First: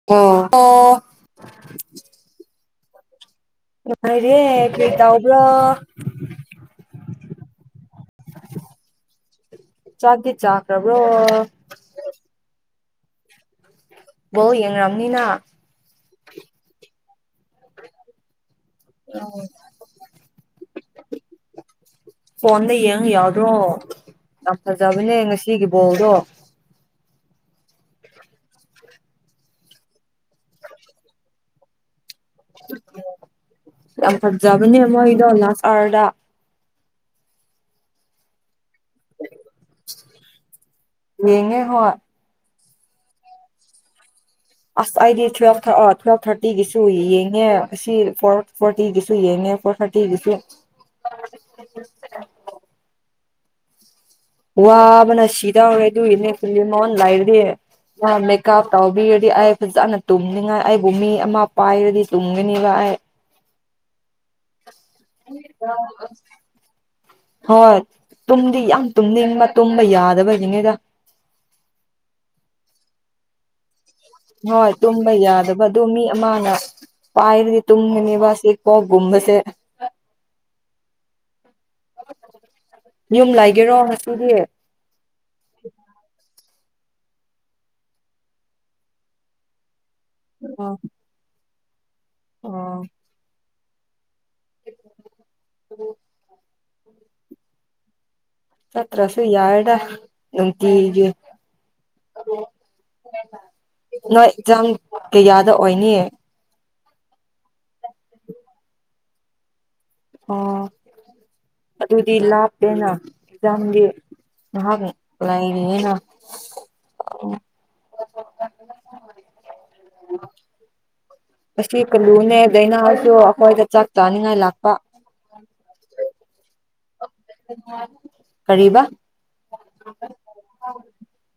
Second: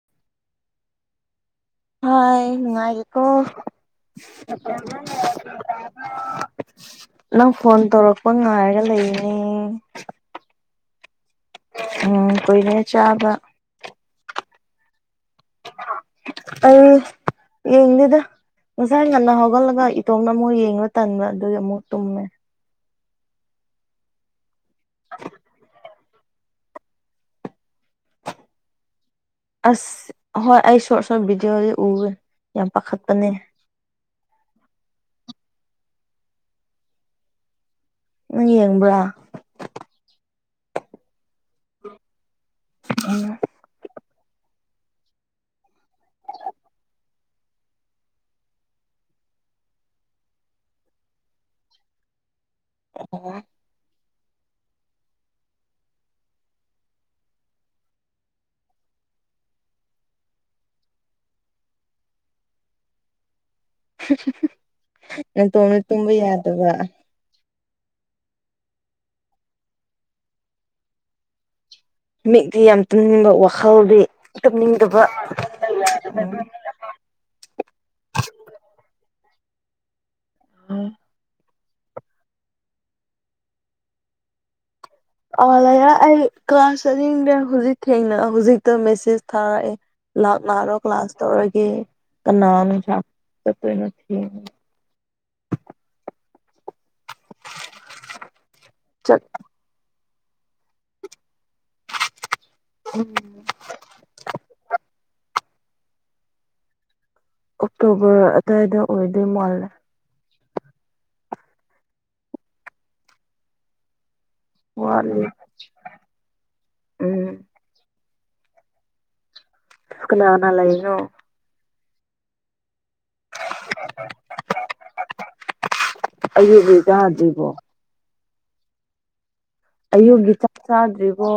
[unintelligible] ꯍꯣꯏ ꯅꯨꯡꯉꯥꯏꯔꯤꯀꯣ ꯅꯨꯡꯉꯥꯏꯔꯦ ꯀ꯭ꯔꯤ ꯇꯧꯕ꯭ꯔꯣ ꯅꯪ ꯐꯣꯟ ꯇꯧꯔꯛꯄ ꯉꯥꯏꯔꯒ ꯂꯩꯅꯦ ꯆꯛꯗꯤ ꯆꯥꯈ꯭ꯔꯕ꯭ꯔꯣ ꯎꯝ ꯀꯨꯏꯔꯦ ꯆꯥꯕ ꯕꯣꯜ ꯌꯦꯡꯔꯝꯅꯤꯅ ꯑꯩ ꯌꯦꯡꯗꯦꯗ ꯉꯁꯥꯏ ꯉꯟꯅ ꯍꯧꯒꯠꯂꯒ ꯏꯇꯣꯝꯅ ꯑꯃꯨꯛ ꯌꯦꯡꯂ ꯇꯟꯕ ꯑꯗꯨꯒꯤ ꯑꯃꯨꯛ ꯇꯨꯝꯃꯦ ꯐꯣꯟꯗ ꯌꯦꯡꯉ ꯌꯥꯗ꯭ꯔꯣ ꯌꯥꯝ ꯐꯖꯕꯅꯦ ꯉꯁꯤꯒꯤ ꯕꯣꯜꯗꯣ ꯑꯁ ꯍꯣꯏ ꯑꯩ ꯁ꯭ꯔꯣꯠ ꯁ꯭ꯔꯣꯠ ꯕꯤꯗꯤꯑꯣꯗꯤ ꯎꯋꯦ ꯌꯥꯝ ꯄꯥꯈꯠꯄꯅꯦ ꯌꯥꯝ ꯐꯖꯕꯅꯦ ꯃꯣꯏꯗꯣ ꯂꯁ ꯑꯥꯔꯗ ꯅꯪ ꯌꯦꯡꯕ꯭ꯔꯥ ꯌꯦꯉꯦ ꯍꯣꯏ [unintelligible] ꯑꯁ ꯑꯩꯗꯤ ꯇꯨꯋꯜꯞ ꯑ ꯇꯨꯋꯦꯜꯞ ꯊꯥꯔꯇꯤꯒꯤꯁꯨ ꯌꯦꯡꯉꯦ ꯁꯤ ꯐꯣꯔ ꯐꯣꯔꯇꯤꯒꯤꯁꯨ ꯌꯦꯡꯉꯦ ꯐꯣꯔ ꯊꯔꯇꯤ ꯒꯤꯁꯨ [unintelligible] ꯑꯣ ꯋꯥꯕꯅ ꯁꯤꯗꯧꯔꯦ ꯑꯗꯨꯒꯤꯅꯦ [unintelligible] ꯂꯥꯏꯔꯗꯤ ꯃꯦꯀꯞ ꯇꯧꯕꯤꯔꯗꯤ ꯑꯩ ꯐꯖꯅ ꯇꯨꯝꯅꯤꯡꯉꯥꯏ ꯑꯩꯕꯨ ꯃꯤ ꯑꯃ ꯄꯥꯏꯔꯗꯤ ꯇꯨꯝꯒꯅꯤꯕ ꯑꯩ ꯅꯇꯣꯟꯗ ꯇꯨꯝꯕ ꯌꯥꯗꯕ ꯍꯣꯏ ꯇꯨꯝꯗꯤ ꯌꯥꯝ ꯇꯨꯝꯅꯤꯡꯕ ꯇꯨꯝꯕ ꯌꯥꯗꯕꯩꯒꯤꯅꯤꯗ ꯃꯤꯠꯗꯤ ꯌꯥꯝ ꯇꯨꯅꯤꯡꯕ ꯋꯥꯈꯜꯗꯤ ꯍꯣꯏ ꯇꯨꯝꯅꯤꯡꯗꯕ ꯇꯨꯝꯕ ꯌꯥꯗꯕ ꯑꯗꯨ ꯃꯤ ꯑꯃꯅ ꯄꯥꯏꯔꯗꯤ ꯇꯨꯝꯒꯅꯤꯕ ꯑꯁꯤ ꯀꯣꯛꯒꯨꯝꯕꯁꯦ ꯎꯝ ꯌꯨꯝ ꯂꯩꯒꯦꯔꯣ ꯉꯁꯤꯗꯤ ꯑꯥ ꯂꯩꯔ ꯑꯩ ꯀ꯭ꯂꯥꯁ ꯆꯠꯅꯤꯡꯗꯦ ꯍꯧꯖꯤꯛ ꯊꯦꯡꯅ ꯍꯧꯖꯤꯛꯇ ꯃꯦꯁꯦꯁ ꯊꯥꯔꯛꯑꯦ ꯑꯣ ꯂꯥꯛꯅꯔꯣ ꯀ꯭ꯂꯥꯁ ꯇꯧꯔꯒꯦ ꯀꯅꯥꯅ ꯑꯣ ꯀ꯭ꯂꯥꯁ ꯆꯠꯇꯣꯏꯅꯣ ꯊꯦꯡꯉꯦ [unintelligible] ꯆꯠꯇ꯭ꯔꯥꯁꯨ ꯆꯠ ꯌꯥꯔꯦꯗ ꯅꯨꯡꯇꯤꯒꯤ ꯅꯣꯏ ꯑꯦꯛꯖꯥꯝ ꯀꯌꯥꯗ ꯑꯣꯏꯅꯤ ꯑꯣꯛꯇꯣꯕꯔ ꯑꯋꯥꯏꯗ ꯑꯣꯏꯗꯣꯏ ꯃꯥꯜꯂꯦ ꯑꯣ ꯑꯗꯨꯗꯤ ꯂꯥꯞꯇꯦꯅ ꯑꯦꯛꯖꯥꯝꯗꯤ ꯉꯍꯥꯛ ꯋꯥꯠꯂꯤ ꯂꯩꯔꯤꯌꯦꯅ ꯎꯝ ꯀꯅꯥꯒ ꯂꯩꯔꯣ ꯑꯁꯤ ꯀꯂꯨꯅꯦ ꯗꯥꯏꯅꯥꯍꯣꯏꯁꯨ ꯑꯩꯈꯣꯏꯗ ꯆꯥꯛ ꯆꯥꯅꯤꯉꯥꯏ ꯂꯥꯛꯄ [unintelligible] ꯑꯩꯒꯤ ꯍꯨꯏꯗꯣ ꯍꯥꯟ [unintelligible] [unintelligible] ꯀꯔꯤꯕꯥ ꯑꯌꯨꯛ ꯒꯤ ꯆꯥꯛ ꯆꯥꯗ꯭ꯔꯤꯕꯣ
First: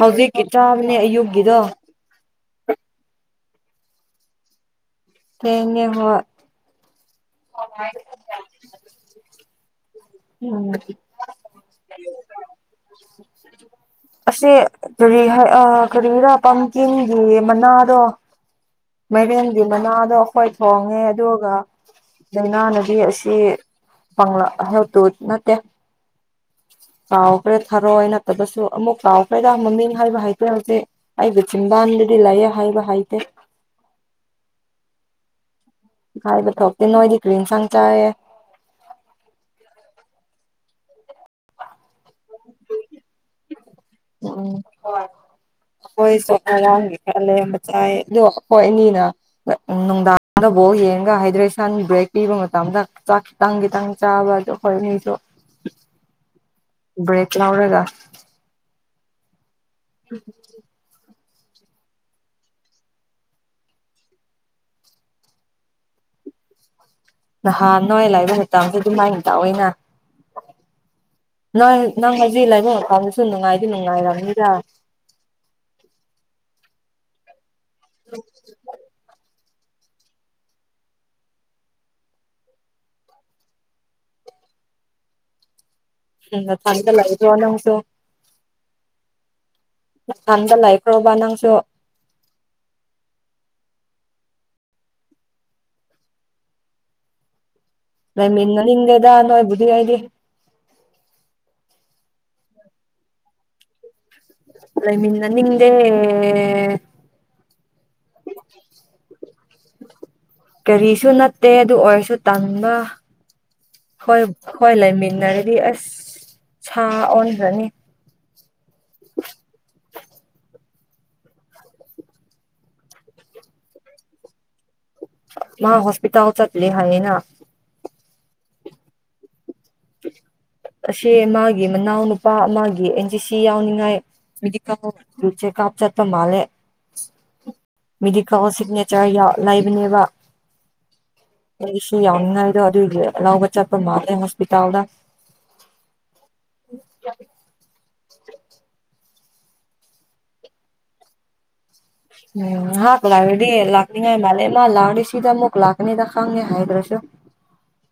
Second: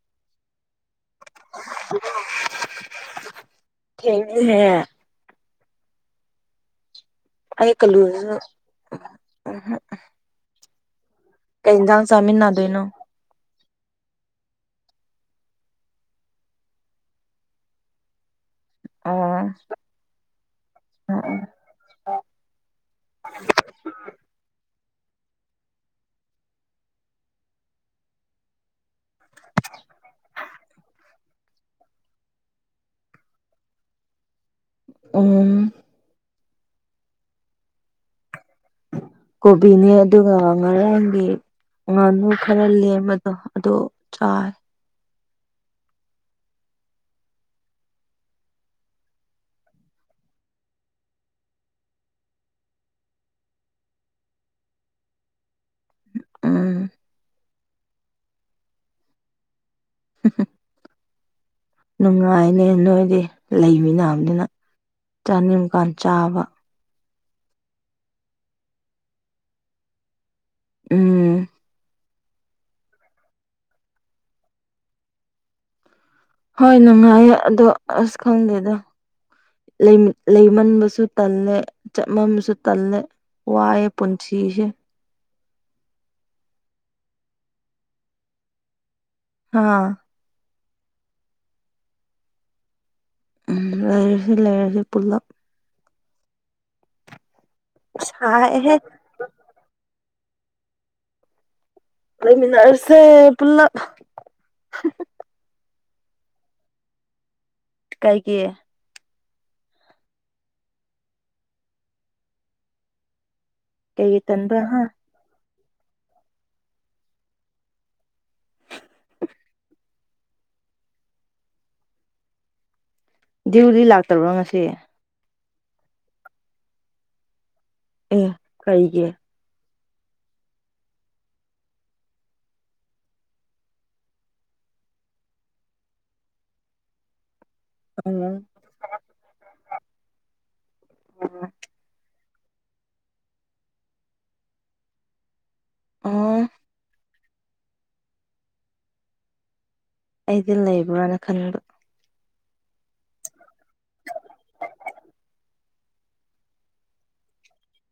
ꯍꯧꯖꯤꯛꯀꯤ ꯆꯥꯕꯅꯦ ꯑꯌꯨꯛꯒꯤꯗꯣ [unintelligible] ꯊꯦꯡꯉꯦꯍꯦ ꯊꯦꯡꯉꯦ ꯍꯣꯏ ꯑꯩ ꯀꯜꯂꯨ ꯅꯪꯅ ꯎꯝꯍꯨꯝꯞ ꯎꯝ ꯀꯩꯥ ꯍꯤꯟꯖꯥꯡ ꯆꯥꯃꯤꯟꯅꯥꯗꯣꯏꯅꯣ ꯑꯁꯤ ꯀꯔꯤ ꯍꯥꯏ ꯑ ꯀꯔꯤꯔ ꯄꯝꯀꯤꯟꯒꯤ ꯃꯅꯥꯗꯣ ꯑꯣ ꯃꯥꯏꯔꯦꯟꯒꯤ ꯃꯅꯥꯗꯣ ꯑꯈꯣꯏ ꯊꯣꯡꯉꯦ ꯑꯗꯨꯒ ꯗꯩꯏꯅꯥꯅꯗꯤ ꯑꯁꯤ ꯄꯥꯡꯂꯛ ꯍꯦꯜꯞ ꯇꯧꯋꯦ ꯅꯠꯇꯦ ꯀꯥꯎꯈ꯭ꯔꯦ ꯊꯔꯣꯏ ꯅꯠꯇꯕꯁꯨ ꯑꯃꯨꯛ ꯀꯥꯎꯈ꯭ꯔꯦꯗ ꯃꯃꯤꯡ ꯍꯥꯏꯕ ꯍꯩꯇꯦ ꯍꯧꯖꯤꯛ ꯑꯩꯒꯤ ꯆꯤꯟꯕꯥꯟꯗꯗꯤ ꯂꯩꯌꯦ ꯍꯥꯏꯕ ꯍꯩꯇꯦ ꯎꯝ ꯍꯥꯏꯕ ꯊꯣꯛꯇꯦ ꯅꯣꯏꯗꯤ ꯀꯔꯤ ꯍꯤꯟꯁꯥꯡ ꯆꯥꯏꯌꯦ ꯀꯣꯕꯤꯅꯦ ꯑꯗꯨꯒ ꯉꯔꯥꯡꯒꯤ ꯉꯥꯅꯨ ꯈꯔ ꯂꯦꯝꯕꯗꯣ ꯑꯗꯨ ꯎꯝ ꯍꯣꯏ ꯑꯩꯈꯣꯏꯁꯨ ꯉꯔꯥꯡꯒꯤ ꯑꯂꯦꯝꯕ ꯆꯥꯏꯌꯦ ꯑꯗꯣ ꯑꯩꯈꯣꯏ ꯑꯅꯤꯅ [unintelligible] ꯅꯨꯡꯗꯥꯡꯗ ꯕꯣꯜ ꯌꯦꯡꯉꯒ ꯍꯥꯏꯗ꯭ꯔꯦꯁꯟ ꯕ꯭ꯔꯦꯛ ꯄꯤꯕ ꯃꯇꯝꯗ ꯆꯥꯛ ꯇꯪ ꯈꯤꯇꯪ ꯆꯥꯕ ꯗꯣ ꯑꯩꯈꯣꯏ ꯑꯅꯤꯁꯨ ꯎꯝ ꯕ꯭ꯔꯦꯛ ꯂꯧꯔꯒ [unintelligible] ꯅꯨꯡꯉꯥꯏꯅꯦ ꯅꯣꯏꯗꯤ ꯂꯩꯃꯤꯅꯕꯅꯤꯅ ꯆꯥꯅꯤꯡꯀꯥꯟ ꯆꯥꯕ ꯅꯍꯥꯟ ꯅꯣꯏ ꯂꯩꯕ ꯃꯇꯝꯗꯤ ꯑꯗꯨꯃꯥꯏꯅ ꯇꯧꯋꯦꯅ ꯎꯝ ꯅꯪ ꯅꯪ ꯍꯧꯖꯤꯛ ꯂꯩꯏꯕ ꯃꯐꯝꯗꯨꯁꯨ ꯅꯨꯡꯉꯥꯏꯗꯤ ꯅꯨꯡꯉꯥꯏꯔꯝꯅꯤꯗꯥ ꯍꯣꯏ ꯅꯨꯡꯉꯥꯏꯌꯦ ꯑꯗꯣ ꯑꯁ ꯈꯪꯗꯦꯗ ꯂꯩ ꯂꯩꯃꯟꯕꯁꯨ ꯇꯜꯂꯦ ꯆꯠꯃꯟꯕꯁꯨ ꯇꯜꯂꯦ ꯋꯥꯏꯌꯦ ꯄꯨꯟꯁꯤꯁꯦ [unintelligible] ꯍꯥꯥ ꯢꯝꯐꯥꯜꯗ ꯂꯩꯈ꯭ꯔꯣꯕ ꯅꯪꯁꯨ ꯂꯩꯔꯁꯤ ꯂꯩꯔꯁꯤ ꯄꯨꯟꯅꯥ ꯁꯥꯏꯍꯦ ꯂꯩꯃꯤꯟꯅꯅꯤꯡꯗꯦꯗ ꯅꯣꯏꯕꯨꯗꯤ ꯑꯩꯗꯤ꯫ ꯂꯩꯃꯤꯟꯅꯔꯁꯦ ꯄꯨꯜꯂꯞ꯫ ꯂꯩꯃꯤꯟꯅꯅꯤꯡꯗꯦ꯫ ꯀꯥꯏꯒꯤ ꯀꯔꯤꯁꯨ ꯅꯠꯇꯦ ꯑꯗꯨ ꯑꯣꯏꯔꯁꯨ ꯇꯟꯕ ꯀꯩꯒꯤ ꯍꯣꯏ ꯇꯟꯕ꯭ꯔꯥ ꯍꯣꯏ ꯍꯥ ꯂꯩꯃꯤꯟꯅꯔꯗꯤ ꯑꯁ ꯁꯥ ꯑꯣꯟꯈ꯭ꯔꯅꯤ ꯗ꯭ꯌꯨꯗꯤ ꯂꯥꯛꯇꯕ꯭ꯔꯣ ꯉꯁꯤꯦ ꯃꯥ ꯍꯣꯁꯄꯤꯇꯜ ꯑꯥꯎ ꯆꯠ ꯂꯩ ꯍꯥꯏꯅꯤꯅ ꯑꯦ ꯀꯩꯒꯤ꯫ ꯑꯁꯦ ꯃꯥꯒꯤ ꯃꯅꯥꯎꯅꯨꯄꯥ ꯃꯥ ꯑꯦꯟꯖꯤ ꯁꯤ ꯌꯥꯎꯅꯤꯡꯉꯥꯏ__ ꯃꯤꯗꯤ ꯀꯦ ꯀꯥꯞ ꯆꯠꯇ ꯃꯥꯂꯦ ꯃꯤꯗꯤ ꯀ ꯎꯝ ꯁꯤꯒꯅꯦꯆꯔ ꯂꯕꯅꯦꯕꯁꯨ ꯌꯥꯎ ꯑꯥꯏ ꯂꯕ ꯆꯄ ꯃꯥꯔꯦ ꯍꯣꯁꯄꯤꯇꯥꯜꯗ ꯑ ꯑꯩꯗꯤ ꯂꯩꯕ꯭ꯔꯥꯅ ꯈꯟꯕ ꯎꯝ ꯍꯥꯥꯛ ꯀ ꯂꯒ ꯂꯥꯛꯀꯅꯤꯉ ꯃꯥꯂꯦ ꯃꯥ ꯂꯥꯡ ꯁꯤꯗ ꯃꯨꯛ ꯂꯥꯛ__ ꯑꯗ ꯈꯥꯎꯅꯤꯦ ꯍꯥꯏꯗ꯭ꯔꯁꯨ꯫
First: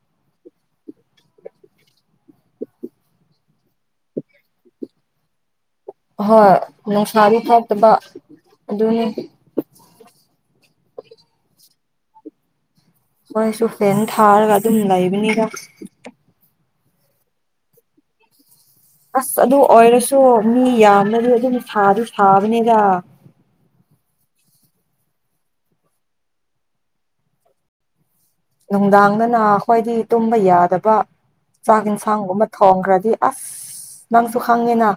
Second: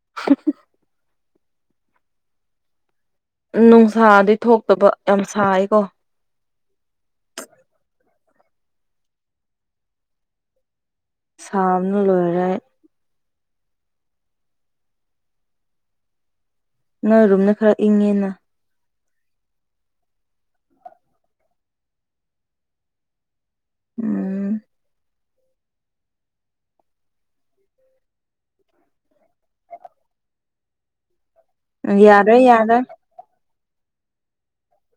[unintelligible] ꯅꯨꯡꯁꯥꯗꯤ ꯊꯣꯛꯇꯕ ꯌꯥꯝ ꯁꯥꯏꯀꯣ꯫ ꯍꯣꯏ ꯅꯨꯡꯁꯥꯗꯤ ꯐꯥꯎꯇꯕ ꯑꯗꯨꯅꯤ ꯁꯥꯕꯅ ꯂꯣꯏꯔꯦ ꯃꯣꯏꯁꯨ ꯐꯦꯟ ꯊꯥꯔꯒ ꯑꯗꯨꯝ ꯂꯩꯕꯅꯤꯔ ꯅꯪ ꯔꯨꯝꯅ ꯈꯔ ꯏꯪꯉꯦꯅ ꯑꯁ ꯑꯗꯨ ꯑꯣꯏꯔꯁꯨ ꯃꯤ ꯌꯥꯝꯅꯗꯤ ꯑꯗꯨꯅ ꯁꯥꯗꯨ ꯁꯥꯕꯅꯦꯗ ꯎꯝ ꯅꯨꯡꯗꯥꯡꯗꯅ ꯑꯩꯈꯣꯏꯗꯤ ꯇꯨꯝꯕ ꯌꯥꯗꯕ ꯆꯥꯛ ꯌꯥꯔꯦ ꯌꯦꯟꯁꯥꯡꯒꯨꯝꯕ ꯌꯥꯔꯦ ꯊꯣꯡꯈ꯭ꯔꯗꯤ ꯑꯁ ꯅꯪꯁꯨ ꯈꯪꯉꯦꯅ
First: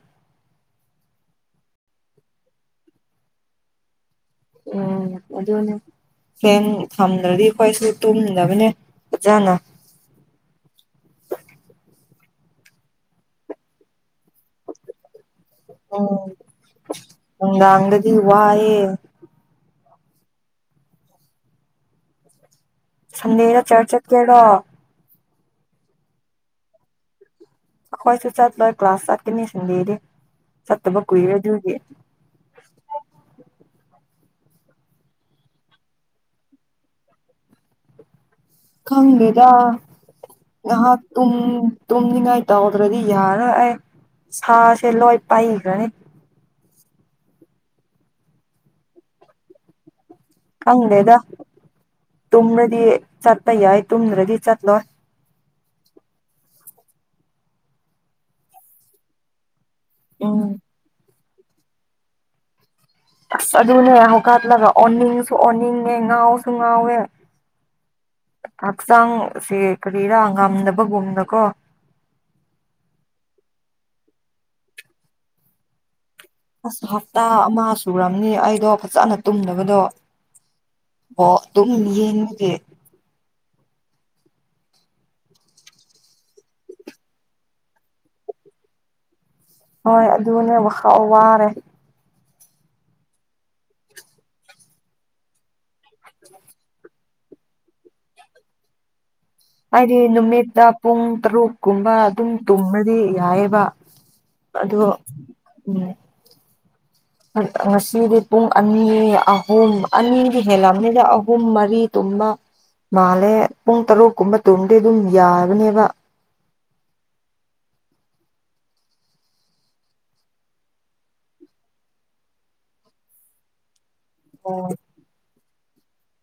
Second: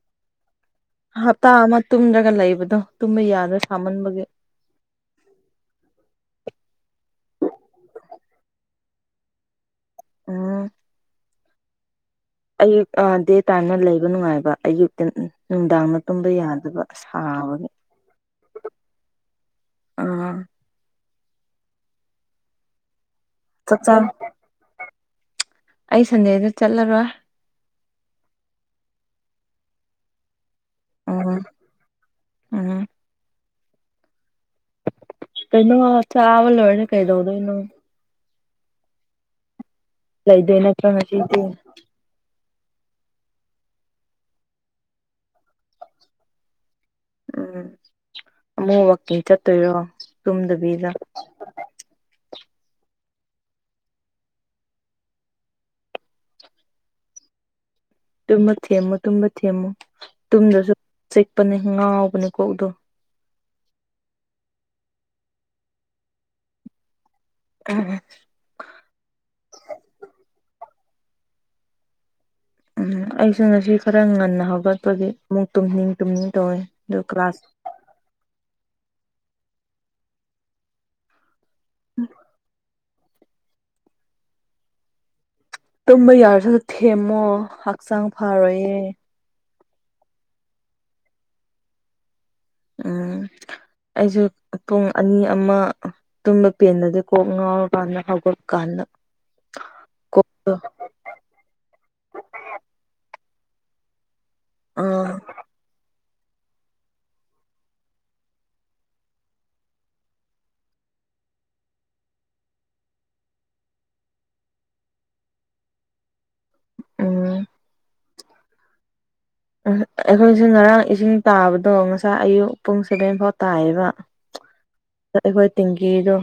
ꯍꯞꯇꯥ ꯑꯃ ꯇꯨꯝꯗ꯭ꯔꯒ ꯂꯩꯕꯗꯣ ꯇꯨꯝꯕ ꯌꯥꯗ꯭ꯔꯣ ꯁꯥꯃꯟꯕꯒꯤ ꯑꯣ ꯑꯗꯨꯗꯅ ꯐꯦꯡ ꯊꯝꯗ꯭ꯔꯗꯤ ꯑꯩꯈꯣꯏꯁꯨ ꯇꯨꯝꯗꯕꯅꯦ ꯐꯖꯅ꯫ ꯎꯝ ꯑꯌꯨꯛ ꯗꯦ ꯇꯥꯏꯝꯅ ꯂꯩꯕ ꯅꯨꯡꯉꯥꯏꯕ ꯑꯌꯨꯛꯇ ꯅꯨꯡꯗꯥꯡꯅ ꯎꯝ ꯇꯨꯝꯕ ꯌꯥꯗꯕ ꯁꯥꯕꯒꯤ ꯅꯨꯡꯗꯥꯡꯗꯗꯤ ꯋꯥꯏꯑꯦ ꯑꯥ ꯁꯨꯟꯗꯦꯗ ꯆꯥꯛ ꯆꯨꯔ ꯆꯥ ꯆꯠꯀꯦꯔꯣ꯫ ꯑꯩ ꯁꯟꯗꯦꯗ ꯆꯠꯂꯔꯣꯏ꯫ ꯑꯩꯈꯣꯏꯁꯨ ꯆꯠꯂꯣꯏ ꯀ꯭ꯂꯥꯁ ꯆꯠꯀꯅꯤ ꯁꯟꯗꯦꯗꯤ ꯆꯠꯇꯕ ꯀꯨꯏꯔꯦ ꯑꯗꯨꯗꯤ꯫ ꯑ ꯀꯩꯅꯣ ꯆꯥꯕ ꯂꯣꯏꯔꯦ ꯀꯩꯗꯧꯗꯨꯏꯅꯣ꯫ ꯈꯪꯗꯦꯗꯥ ꯂꯩꯗꯣꯏ ꯅꯠꯇ꯭ꯔꯣ ꯉꯍꯥꯛ ꯇꯨꯝ__ ꯉꯁꯤꯗꯤ ꯇꯨꯝꯅꯤꯡꯉꯥꯏ ꯇꯧꯗ꯭ꯔꯗꯤ ꯌꯥꯔ ꯑꯩ ꯁꯥꯁꯦ ꯂꯣꯏ ꯄꯥꯏꯈ꯭ꯔꯅꯤ ꯎꯝ ꯑꯃꯨꯛꯃꯀꯤ ꯆꯠꯇꯣꯏꯔꯣ ꯇꯨꯝꯗꯕꯤꯗ ꯈꯪꯗꯦꯗ ꯇꯨꯝꯕ꯭ꯔꯗꯤ ꯆꯠꯄ ꯌꯥꯏ ꯇꯨꯝꯗ꯭ꯔꯗꯤ ꯆꯠꯂꯣꯏ ꯇꯨꯝꯕ ꯊꯦꯝꯃꯨ ꯇꯨꯝꯕ ꯊꯦꯝꯃꯨ ꯎꯝ ꯇꯨꯝꯗ꯭ꯔꯁꯨ ꯆꯤꯛꯄꯅꯦ ꯉꯥꯎꯕꯅꯦ ꯀꯣꯛꯗꯣ ꯑꯁ ꯑꯗꯨꯅꯦ ꯍꯧꯀꯠꯂꯒ ꯑꯣꯟꯅꯤꯡꯁꯨ ꯑꯣꯟꯅꯤꯡꯉꯦ ꯉꯥꯎꯁꯨ ꯉꯥꯎꯋꯦ ꯑ ꯍꯛꯆꯥꯡꯁꯦ ꯀꯔꯤꯔꯥ ꯉꯝꯗꯕꯒꯨꯝꯅꯀꯣ ꯎꯝ ꯑꯩꯁꯨ ꯉꯁꯤ ꯈꯔ ꯉꯟꯅ ꯍꯧꯒꯠꯄꯒꯤ ꯑꯃꯨꯛ ꯇꯨꯝꯅꯤꯡ ꯇꯨꯝꯅꯤꯡ ꯇꯧꯋꯦ ꯑꯗꯨ ꯀ꯭ꯂꯥꯁ__ ꯆꯨꯨꯔꯕꯅꯤ ꯑꯩꯗꯣ ꯐꯖꯅ ꯇꯨꯝꯗꯕꯗꯣ ꯑꯣ ꯇꯨꯝ ꯌꯦꯡꯉꯗꯦ꯫ ꯇꯨꯝꯕ ꯌꯥꯔꯁꯨꯁꯨ ꯊꯦꯝꯃꯣ ꯍꯛꯆꯥꯡ ꯐꯔꯣꯏꯌꯦ ꯍꯣꯏ ꯑꯗꯨꯅꯦ ꯍꯥꯎ ꯋꯥꯔꯦ ꯎ ꯑꯩꯁꯨ ꯄꯨꯡ ꯑꯅꯤ ꯑꯃ ꯇꯨꯝꯕ ꯄꯦꯟꯗꯗꯤꯦ ꯀꯣꯛ ꯉꯥꯎꯔꯀꯥꯟꯗ ꯍꯧꯒꯠꯄ ꯀꯥꯟꯗ ꯍꯥꯏꯗꯤ ꯀꯣꯛꯇꯣ ꯅꯨꯃꯤꯠꯇ ꯄꯨꯡ ꯇꯔꯨꯛꯀꯨꯝꯕ ꯑꯗꯨꯝ ꯇꯨꯝꯃꯗꯤ ꯌꯥꯏꯑꯕ ꯑꯗꯣ ꯑꯥ ꯎꯝ ꯉꯁꯤꯗꯤ ꯄꯨꯡ ꯑꯅꯤ ꯑꯍꯨꯝ ꯑꯅꯤꯗꯤ ꯍꯦꯜꯂꯝꯕꯅꯤꯗ ꯑꯍꯨꯝ ꯃꯔꯤ ꯇꯨꯝꯕ ꯃꯥꯜꯂꯦ ꯄꯨꯡ ꯇꯔꯨꯛ ꯀꯨꯝꯕ ꯇꯨꯔꯗꯤꯦ ꯑꯗꯨꯝ ꯌꯥꯕꯅꯦꯕ ꯎꯝ [unintelligible] ꯑꯩꯈꯣꯏꯁꯦ ꯉꯔꯥꯡ ꯏꯁꯤꯡ ꯇꯥꯕꯗꯣ ꯉꯁꯥꯏ ꯑꯌꯨꯛ ꯄꯨꯡ ꯁꯦꯚꯦꯟ ꯐꯥꯎ ꯇꯥꯏꯌꯦꯕ ꯑꯣ ꯑ ꯑꯩꯈꯣꯏ ꯇꯦꯡꯀꯤꯗꯣ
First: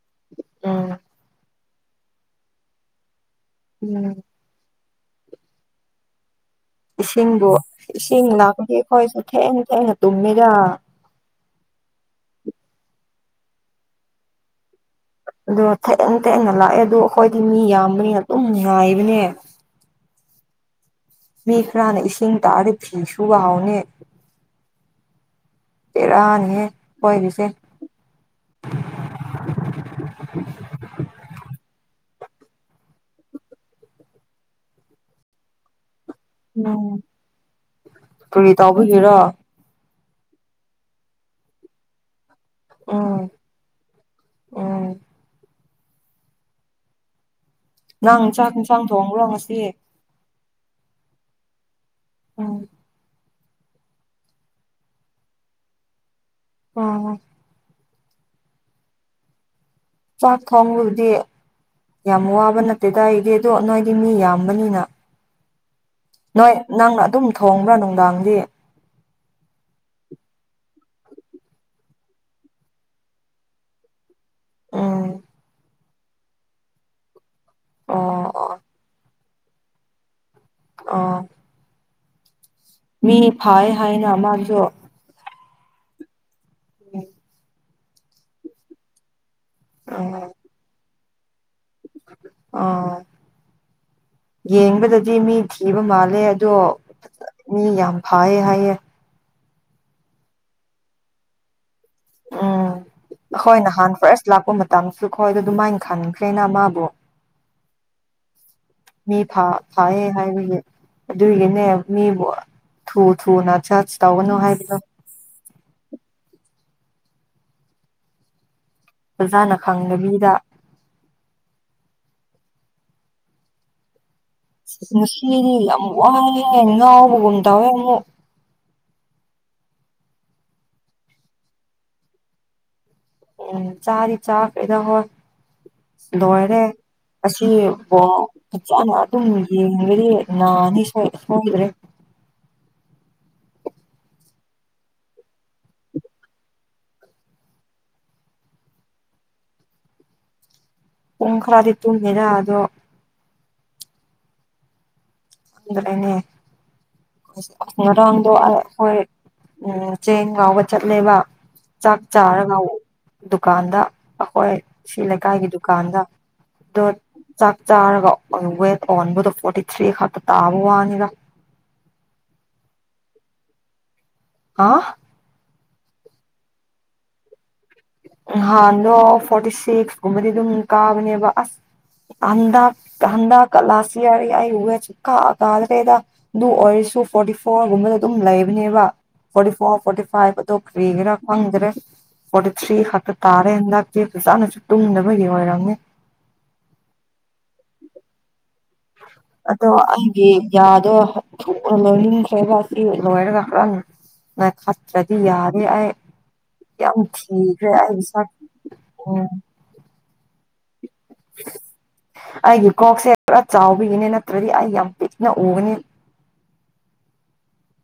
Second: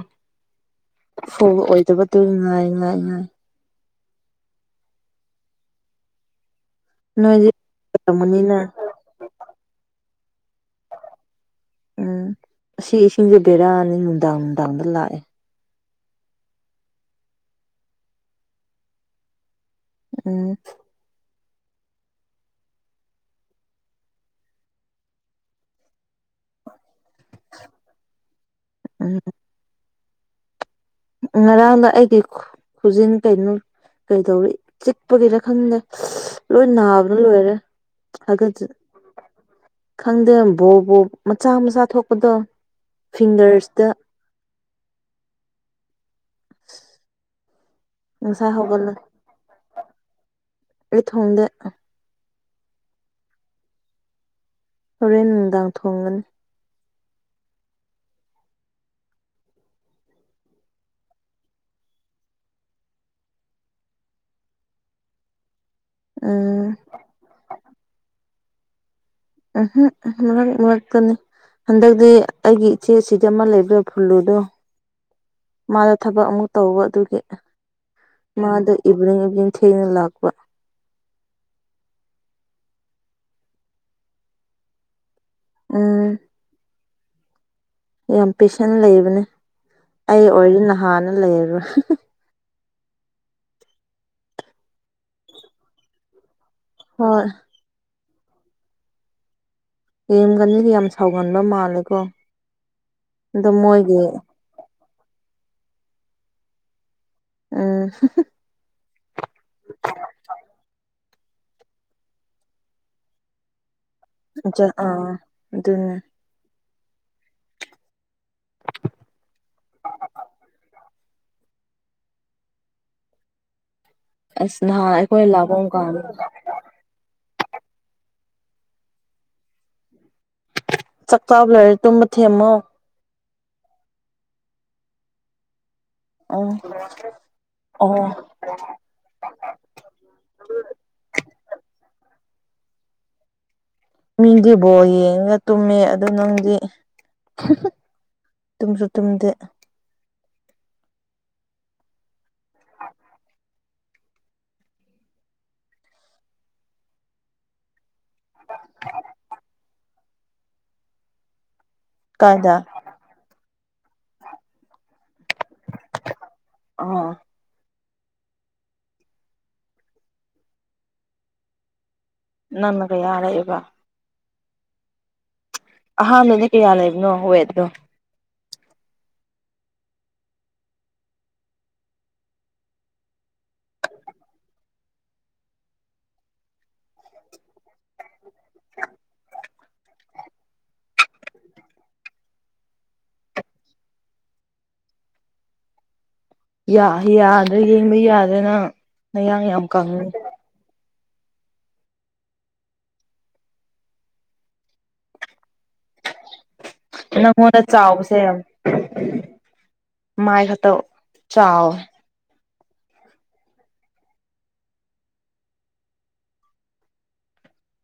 ꯎꯝ ꯐꯨꯕ ꯑꯣꯏꯗꯕꯗꯨ ꯉꯥꯏ ꯉꯥꯏ ꯉꯥꯏ ꯎꯝ ꯅꯣꯏꯗꯤ ꯏꯁꯤꯡꯕꯨ ꯏꯁꯤꯡ ꯇꯝꯒꯅꯤꯅ ꯂꯥꯛꯄꯗꯤ ꯑꯩꯈꯣꯏꯁꯨ ꯊꯦꯡꯅ ꯊꯦꯡꯅ ꯇꯨꯝꯃꯤꯔ ꯎꯝ ꯁꯤ ꯏꯁꯤꯡꯁꯦ ꯕꯦꯔꯥꯑꯅꯤ ꯅꯨꯡꯗꯥꯡ ꯅꯨꯡꯗꯥꯡꯗ ꯂꯥꯛꯑꯦ ꯑꯗꯣ ꯊꯦꯡꯅ ꯊꯦꯡꯅ ꯂꯥꯛꯑꯦ ꯑꯗꯨꯗꯣ ꯑꯩꯈꯣꯏꯗꯤ ꯃꯤ ꯌꯥꯝꯕꯅꯤꯅ ꯑꯗꯨꯝ ꯉꯥꯏꯕꯅꯦ ꯎꯝ ꯃꯤ ꯈꯔꯅ ꯏꯁꯤꯡ ꯇꯥꯔ ꯐꯤꯁꯨ ꯋꯥꯍꯎꯅꯦ ꯇꯔꯥꯅꯤ ꯄꯣꯏꯂꯤꯁꯦ ꯎꯝ ꯎ ꯔꯥꯎꯗ ꯑꯩꯗꯤ ꯈꯨꯖꯤꯟ ꯀꯩꯅꯣ ꯀꯩꯗꯧꯔꯤ ꯆꯤꯛꯄꯒꯤꯔ ꯈꯪꯗꯦ ꯂꯣꯏ ꯎꯝ ꯅꯥꯕꯅ ꯂꯣꯏꯔꯦ ꯀꯔꯤ ꯍꯥꯏꯒꯠꯁꯤ ꯇꯧꯕꯒꯤꯔꯣ ꯈꯪꯗꯦ ꯕꯣ ꯕꯣ ꯃꯆꯥ ꯃꯆꯥ ꯊꯣꯛꯄꯗꯣ ꯎꯝ ꯐꯤꯡꯒꯔꯁꯇ ꯎꯝ ꯉꯍꯥꯡ ꯉꯁꯥꯏ ꯌꯦꯟꯆꯥꯛ ꯏꯟꯁꯥꯡ ꯍꯧꯒꯠꯂꯦ ꯊꯣꯡꯕ꯭ꯔꯣ ꯉꯁꯤ ꯑꯩ ꯊꯣꯡꯗ ꯎꯝ ꯍꯣꯔꯦꯟ ꯅꯨꯡꯗꯥꯡ ꯊꯣꯡꯒꯅꯤ ꯑꯣ ꯆꯥꯛ ꯊꯣꯡꯕꯕꯨꯗꯤ ꯌꯥꯝ ꯋꯥꯕ ꯅꯠꯇꯦꯗꯗꯥꯏꯗꯤ ꯑꯗꯣ ꯅꯣꯏꯗꯤ ꯃꯤ ꯌꯥꯝꯕꯅꯤꯅ ꯅꯣꯏ ꯎꯝ ꯅꯪꯅ ꯑꯗꯨꯝ ꯊꯣꯡꯕ꯭ꯔꯥ ꯅꯨꯡꯗꯥꯡꯗꯤ ꯎꯝꯝ ꯃꯔ ꯇ ꯍꯟꯗꯛꯇꯤ ꯑꯩꯒꯤ ꯏꯆꯦ ꯑꯁꯤꯗ ꯑꯃ ꯂꯩꯕ꯭ꯔꯥ ꯐꯨꯂꯨꯗꯣ ꯎꯝ ꯃꯥꯗ ꯊꯕꯛ ꯑꯃꯨꯛ ꯇꯧꯕ ꯑꯗꯨꯒꯤ ꯑꯣ ꯑꯣ ꯃꯥꯗ ꯏꯚꯤꯅꯤꯡ ꯏꯚꯤꯅꯤꯡ ꯊꯦꯡꯅ ꯂꯥꯛꯄ ꯑꯣ ꯃꯤ ꯐꯥꯏ ꯍꯥꯏꯅ ꯃꯥꯁꯨ ꯎꯝ ꯎ ꯌꯥꯝ ꯄꯦꯁꯦꯟ ꯂꯩꯕꯅꯦ ꯑꯣ ꯑꯩ ꯑꯣꯏꯗꯤ ꯅꯍꯥꯟꯅ ꯂꯩꯔ ꯑꯣ ꯌꯦꯡꯕꯗꯗꯤ ꯃꯤ ꯊꯤꯕ ꯃꯥꯜꯂꯦ ꯑꯗꯣ ꯍꯣꯏ ꯃꯤ ꯌꯥꯝ ꯐꯌꯦ ꯍꯥꯏꯌꯦ ꯌꯦꯦꯝꯒꯅꯤꯗꯤ ꯌꯥꯝ ꯁꯥꯎꯒꯟꯕ ꯃꯥꯜꯂꯦꯀꯣ ꯎꯝ ꯑꯗꯣ ꯑꯩꯣꯏ ꯅꯍꯥꯟ ꯃꯣꯏꯒꯤ ꯐꯥꯔꯁ ꯂꯥꯛꯄ ꯃꯇꯝꯁꯨꯈꯣꯏ ꯑꯗꯨ ꯑꯗꯨꯃꯥꯏꯅ ꯈꯟꯈ꯭ꯔꯦꯅ ꯃꯥꯕꯨ ꯎꯝ ꯃꯤ ꯐꯥꯏꯑ ꯍꯥꯏꯕꯒꯤ ꯑꯗꯨꯒꯤꯅꯦ ꯃꯤꯕꯨ ꯊꯨ ꯊꯨ ꯅꯅꯥꯆꯥꯆ ꯑꯆꯥ ꯑꯥ ꯑꯗꯨ ꯄꯖꯥꯅ ꯈꯪꯗꯕꯤꯗ ꯑꯁ ꯅꯍꯥꯟ ꯑꯩꯈꯣꯏ ꯉꯁꯤꯗꯤ ꯂꯥꯛꯐꯝ ꯌꯥꯝ ꯀꯥꯟꯗ ꯋꯥꯏꯑꯦ ꯉꯥꯎꯕꯒꯨꯝ ꯇꯧꯋꯦ ꯑꯃꯨꯛ ꯆꯥꯛ ꯆꯕ ꯂꯣꯏꯔꯦ ꯇꯨꯝꯕ ꯊꯦꯝꯃꯣ ꯎꯝ ꯆꯥꯔꯤ ꯆꯥꯛ ꯀꯩꯗ ꯍꯣ ꯎꯝ ꯂꯣꯏꯔꯦ ꯑꯁꯤ ꯑꯣ ꯁꯨꯝ ꯌꯦꯡꯕꯗꯤ ꯅꯅꯤ ꯁ ꯁꯣꯏꯗ꯭ꯔꯦ ꯃꯤꯗꯨꯕꯣ ꯌꯦꯡꯉ ꯇꯨꯝꯃꯦ ꯑꯗꯨ ꯅꯪꯗꯤ ꯇꯨꯝ ꯁ ꯇꯨꯝꯗꯦ ꯄꯨꯡ ꯈꯔꯗꯤ ꯇꯨꯝꯉꯦꯗ ꯑꯗꯣ ꯂꯩꯅꯦ ꯉꯔꯥꯡꯗꯣ ꯑꯩꯈꯣꯏ ꯎ ꯆꯦꯡ ꯉꯥꯎꯕ ꯆꯠꯂꯦꯕ ꯆꯥꯛ ꯆꯥꯔ ꯀꯥꯏꯗ ꯉꯥꯎꯕ ꯗꯨꯀꯥꯟꯗ ꯑꯩꯈꯣꯏ ꯁꯤ ꯂꯩꯀꯥꯏꯒꯤ ꯗꯨꯀꯥꯟꯗ ꯗꯣ ꯑꯥ ꯆꯥꯛ ꯆꯥꯔꯒ ꯋꯦꯠ ꯑꯣꯍꯟꯕꯗꯣ ꯐꯣꯔꯇꯤ ꯊ꯭ꯔꯤ ꯈꯛꯇ ꯇꯥꯕ ꯋꯥꯅꯤꯗ ꯅꯝꯃꯒ ꯌꯥꯔꯛꯑꯦꯕ ꯑ ꯑꯍꯥꯟꯕꯗꯤ ꯀꯌꯥ ꯂꯩꯕꯅꯣ ꯋꯦꯗꯣ ꯍꯥꯟꯗꯣ ꯐꯣꯔꯇꯤ ꯁꯤꯛꯁ ꯀꯨꯝꯕꯗꯤ ꯑꯗꯨꯝ ꯀꯥꯕꯅꯦꯕ ꯑꯁ ꯑꯗ ꯀꯗ ꯀꯂꯁꯤꯌꯥ ꯌꯥꯏ ꯎ ꯆ ꯀꯥ ꯀꯥꯗꯔꯦꯗ ꯑꯗꯨ ꯑꯣꯏꯔꯁꯨ ꯐꯣꯔꯇꯤ ꯐꯣꯔꯒꯨꯝꯕꯗ ꯑꯗꯨꯝ ꯂꯩꯕꯅꯦꯕ ꯐꯣꯔꯇꯤ ꯐꯣꯔ ꯐꯣꯔꯇꯤ ꯐꯥꯏꯚ ꯑꯗꯨꯣ ꯐ꯭ꯔꯤꯒꯔ ꯈꯪꯗ꯭ꯔꯦ ꯐꯣꯔꯇꯤ ꯊ꯭ꯔꯤ ꯈꯛꯇ ꯇꯥꯔꯦ ꯍꯟꯗꯛꯇꯁꯦ ꯐꯖꯥꯅꯁꯨ ꯇꯨꯝꯗꯕꯒꯤ ꯑꯣꯏꯔꯝꯃꯤ ꯌꯥ ꯌꯥꯗ꯭ꯔꯥ ꯌꯦꯡꯕ ꯌꯥꯗꯅ ꯑꯗꯣ ꯑꯩꯦ ꯌꯥꯗꯣ ꯊꯣꯛ ꯂꯣꯏꯅꯤꯡꯈ꯭ꯔꯦꯕ ꯑꯁꯤ ꯂꯣꯏꯔꯒ ꯍꯪ ꯃ ꯈꯇ꯭ꯔꯗꯤ ꯌꯥꯔꯦ ꯌꯥꯝ ꯅꯪꯉꯣꯟꯗ ꯊꯤꯈ꯭ꯔꯦ ꯆꯥꯎꯕꯁꯦ ꯑꯩꯁ ꯎꯝ ꯃꯥꯏ ꯈꯛꯇ ꯆꯥꯎ ꯑꯩꯒꯤ ꯀꯣꯛꯁꯦ ꯄꯨꯔ ꯆꯥꯎꯕꯒꯤꯅꯦ ꯅꯠꯇ꯭ꯔꯗꯤ ꯑꯩ ꯌꯥꯝ ꯄꯤꯛꯅ ꯎꯒꯅꯤ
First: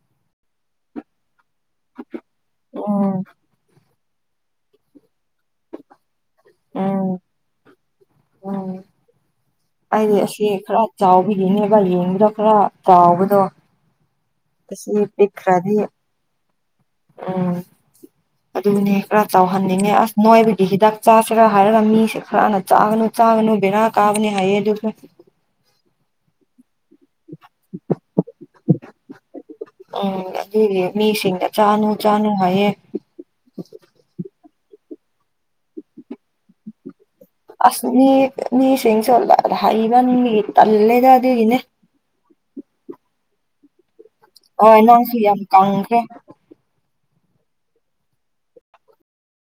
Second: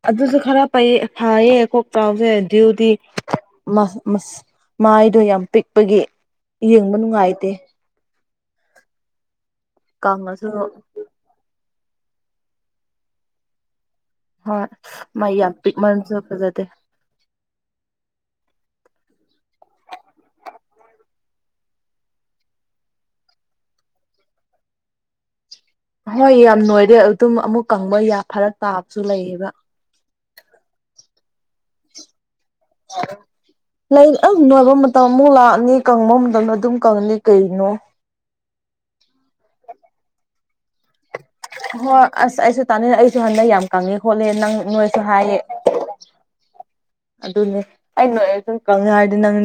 ꯑꯗꯨꯁꯨ ꯈꯔꯩ ꯐꯥꯏꯌꯦ ꯀꯣꯛꯇꯥꯎꯁꯦ ꯑꯗꯨꯎꯗꯤ ꯎꯝ ꯃꯥꯏꯗꯣ ꯌꯥꯝ ꯄꯤꯛꯄꯒꯤ ꯌꯦꯡꯕ ꯎꯝ ꯅꯨꯡꯉꯥꯏꯇꯦ ꯎꯝ ꯀꯪꯂꯉꯁꯨ ꯆꯥꯎꯕꯤꯔꯤꯅꯦꯕ ꯌꯦꯡꯕꯗꯣ ꯈꯔ ꯆꯥꯎꯕꯗꯣ ꯍꯣꯏ ꯑꯁꯤ ꯃꯥꯥꯏ ꯌꯥꯝ ꯄꯤꯛ ꯄꯤꯛꯈ꯭ꯔꯗꯤ ꯃꯟꯁꯨꯄꯦ ꯎꯝ ꯑꯗꯨꯅꯦ ꯈꯔ ꯆꯥꯎꯍꯟꯅꯤꯡꯉꯦ ꯑꯁ ꯅꯣꯏꯕꯨꯗꯤ ꯍꯤꯗꯥꯛ ꯆꯥꯁꯤꯔꯥ ꯍꯥꯏꯔꯒ ꯃꯤꯁꯦ ꯈꯔꯅ ꯆꯥꯒꯅꯨ ꯊꯥꯡꯒꯅꯨ ꯕꯅꯥ ꯀꯥꯕꯅꯤ ꯍꯥꯏꯥꯏꯌꯦ ꯑꯗꯨ ꯍꯣꯏ ꯌꯥꯝ ꯅꯣꯏꯔꯦ ꯑꯗꯨꯝ ꯑꯃꯨꯛ ꯀꯪꯕ ꯌꯥ ꯐꯔꯛ ꯇꯥꯕꯁꯨ ꯂꯩꯌꯦꯕ ꯎꯝ ꯑꯗꯨꯗꯤ ꯃꯤꯁꯤꯡꯗ ꯆꯥꯅꯨ ꯆꯥꯅꯨ ꯍꯥꯏꯌꯦ ꯂꯩ ꯑꯗꯨ ꯅꯣꯏꯕ ꯃꯇꯝ ꯑꯃꯨꯛ ꯂꯥꯛꯑꯅꯤ ꯀꯪꯕ ꯃꯇꯝꯗ ꯑꯗꯨꯝ ꯀꯪꯉꯅꯤ ꯑꯁꯅꯤ ꯃꯤꯁꯤꯡꯦꯡ ꯁꯣꯜꯂꯗ ꯍꯩꯕ ꯅꯤꯡꯒꯤ ꯇꯜꯂꯦꯗ ꯑꯗꯨꯒꯤꯅꯦ ꯍꯣꯏ ꯑꯁ ꯑꯩꯁꯨ ꯇꯥꯅꯤꯡ ꯑꯩꯁꯨ ꯍꯟꯗꯛ ꯌꯥꯝ ꯀꯪꯉꯦ ꯈꯣꯠꯂꯦ ꯅꯪ ꯍꯣꯏ ꯅꯣꯏꯁꯨ ꯅꯪꯁꯨ ꯍꯥꯏꯌꯦ ꯌꯥꯝ ꯀꯪꯈ꯭ꯔꯦ ꯑꯗꯨꯅꯦ ꯑꯩ ꯅ ꯑꯗꯨꯝ ꯀꯪꯉ ꯍꯥꯏꯗꯤ ꯅꯪ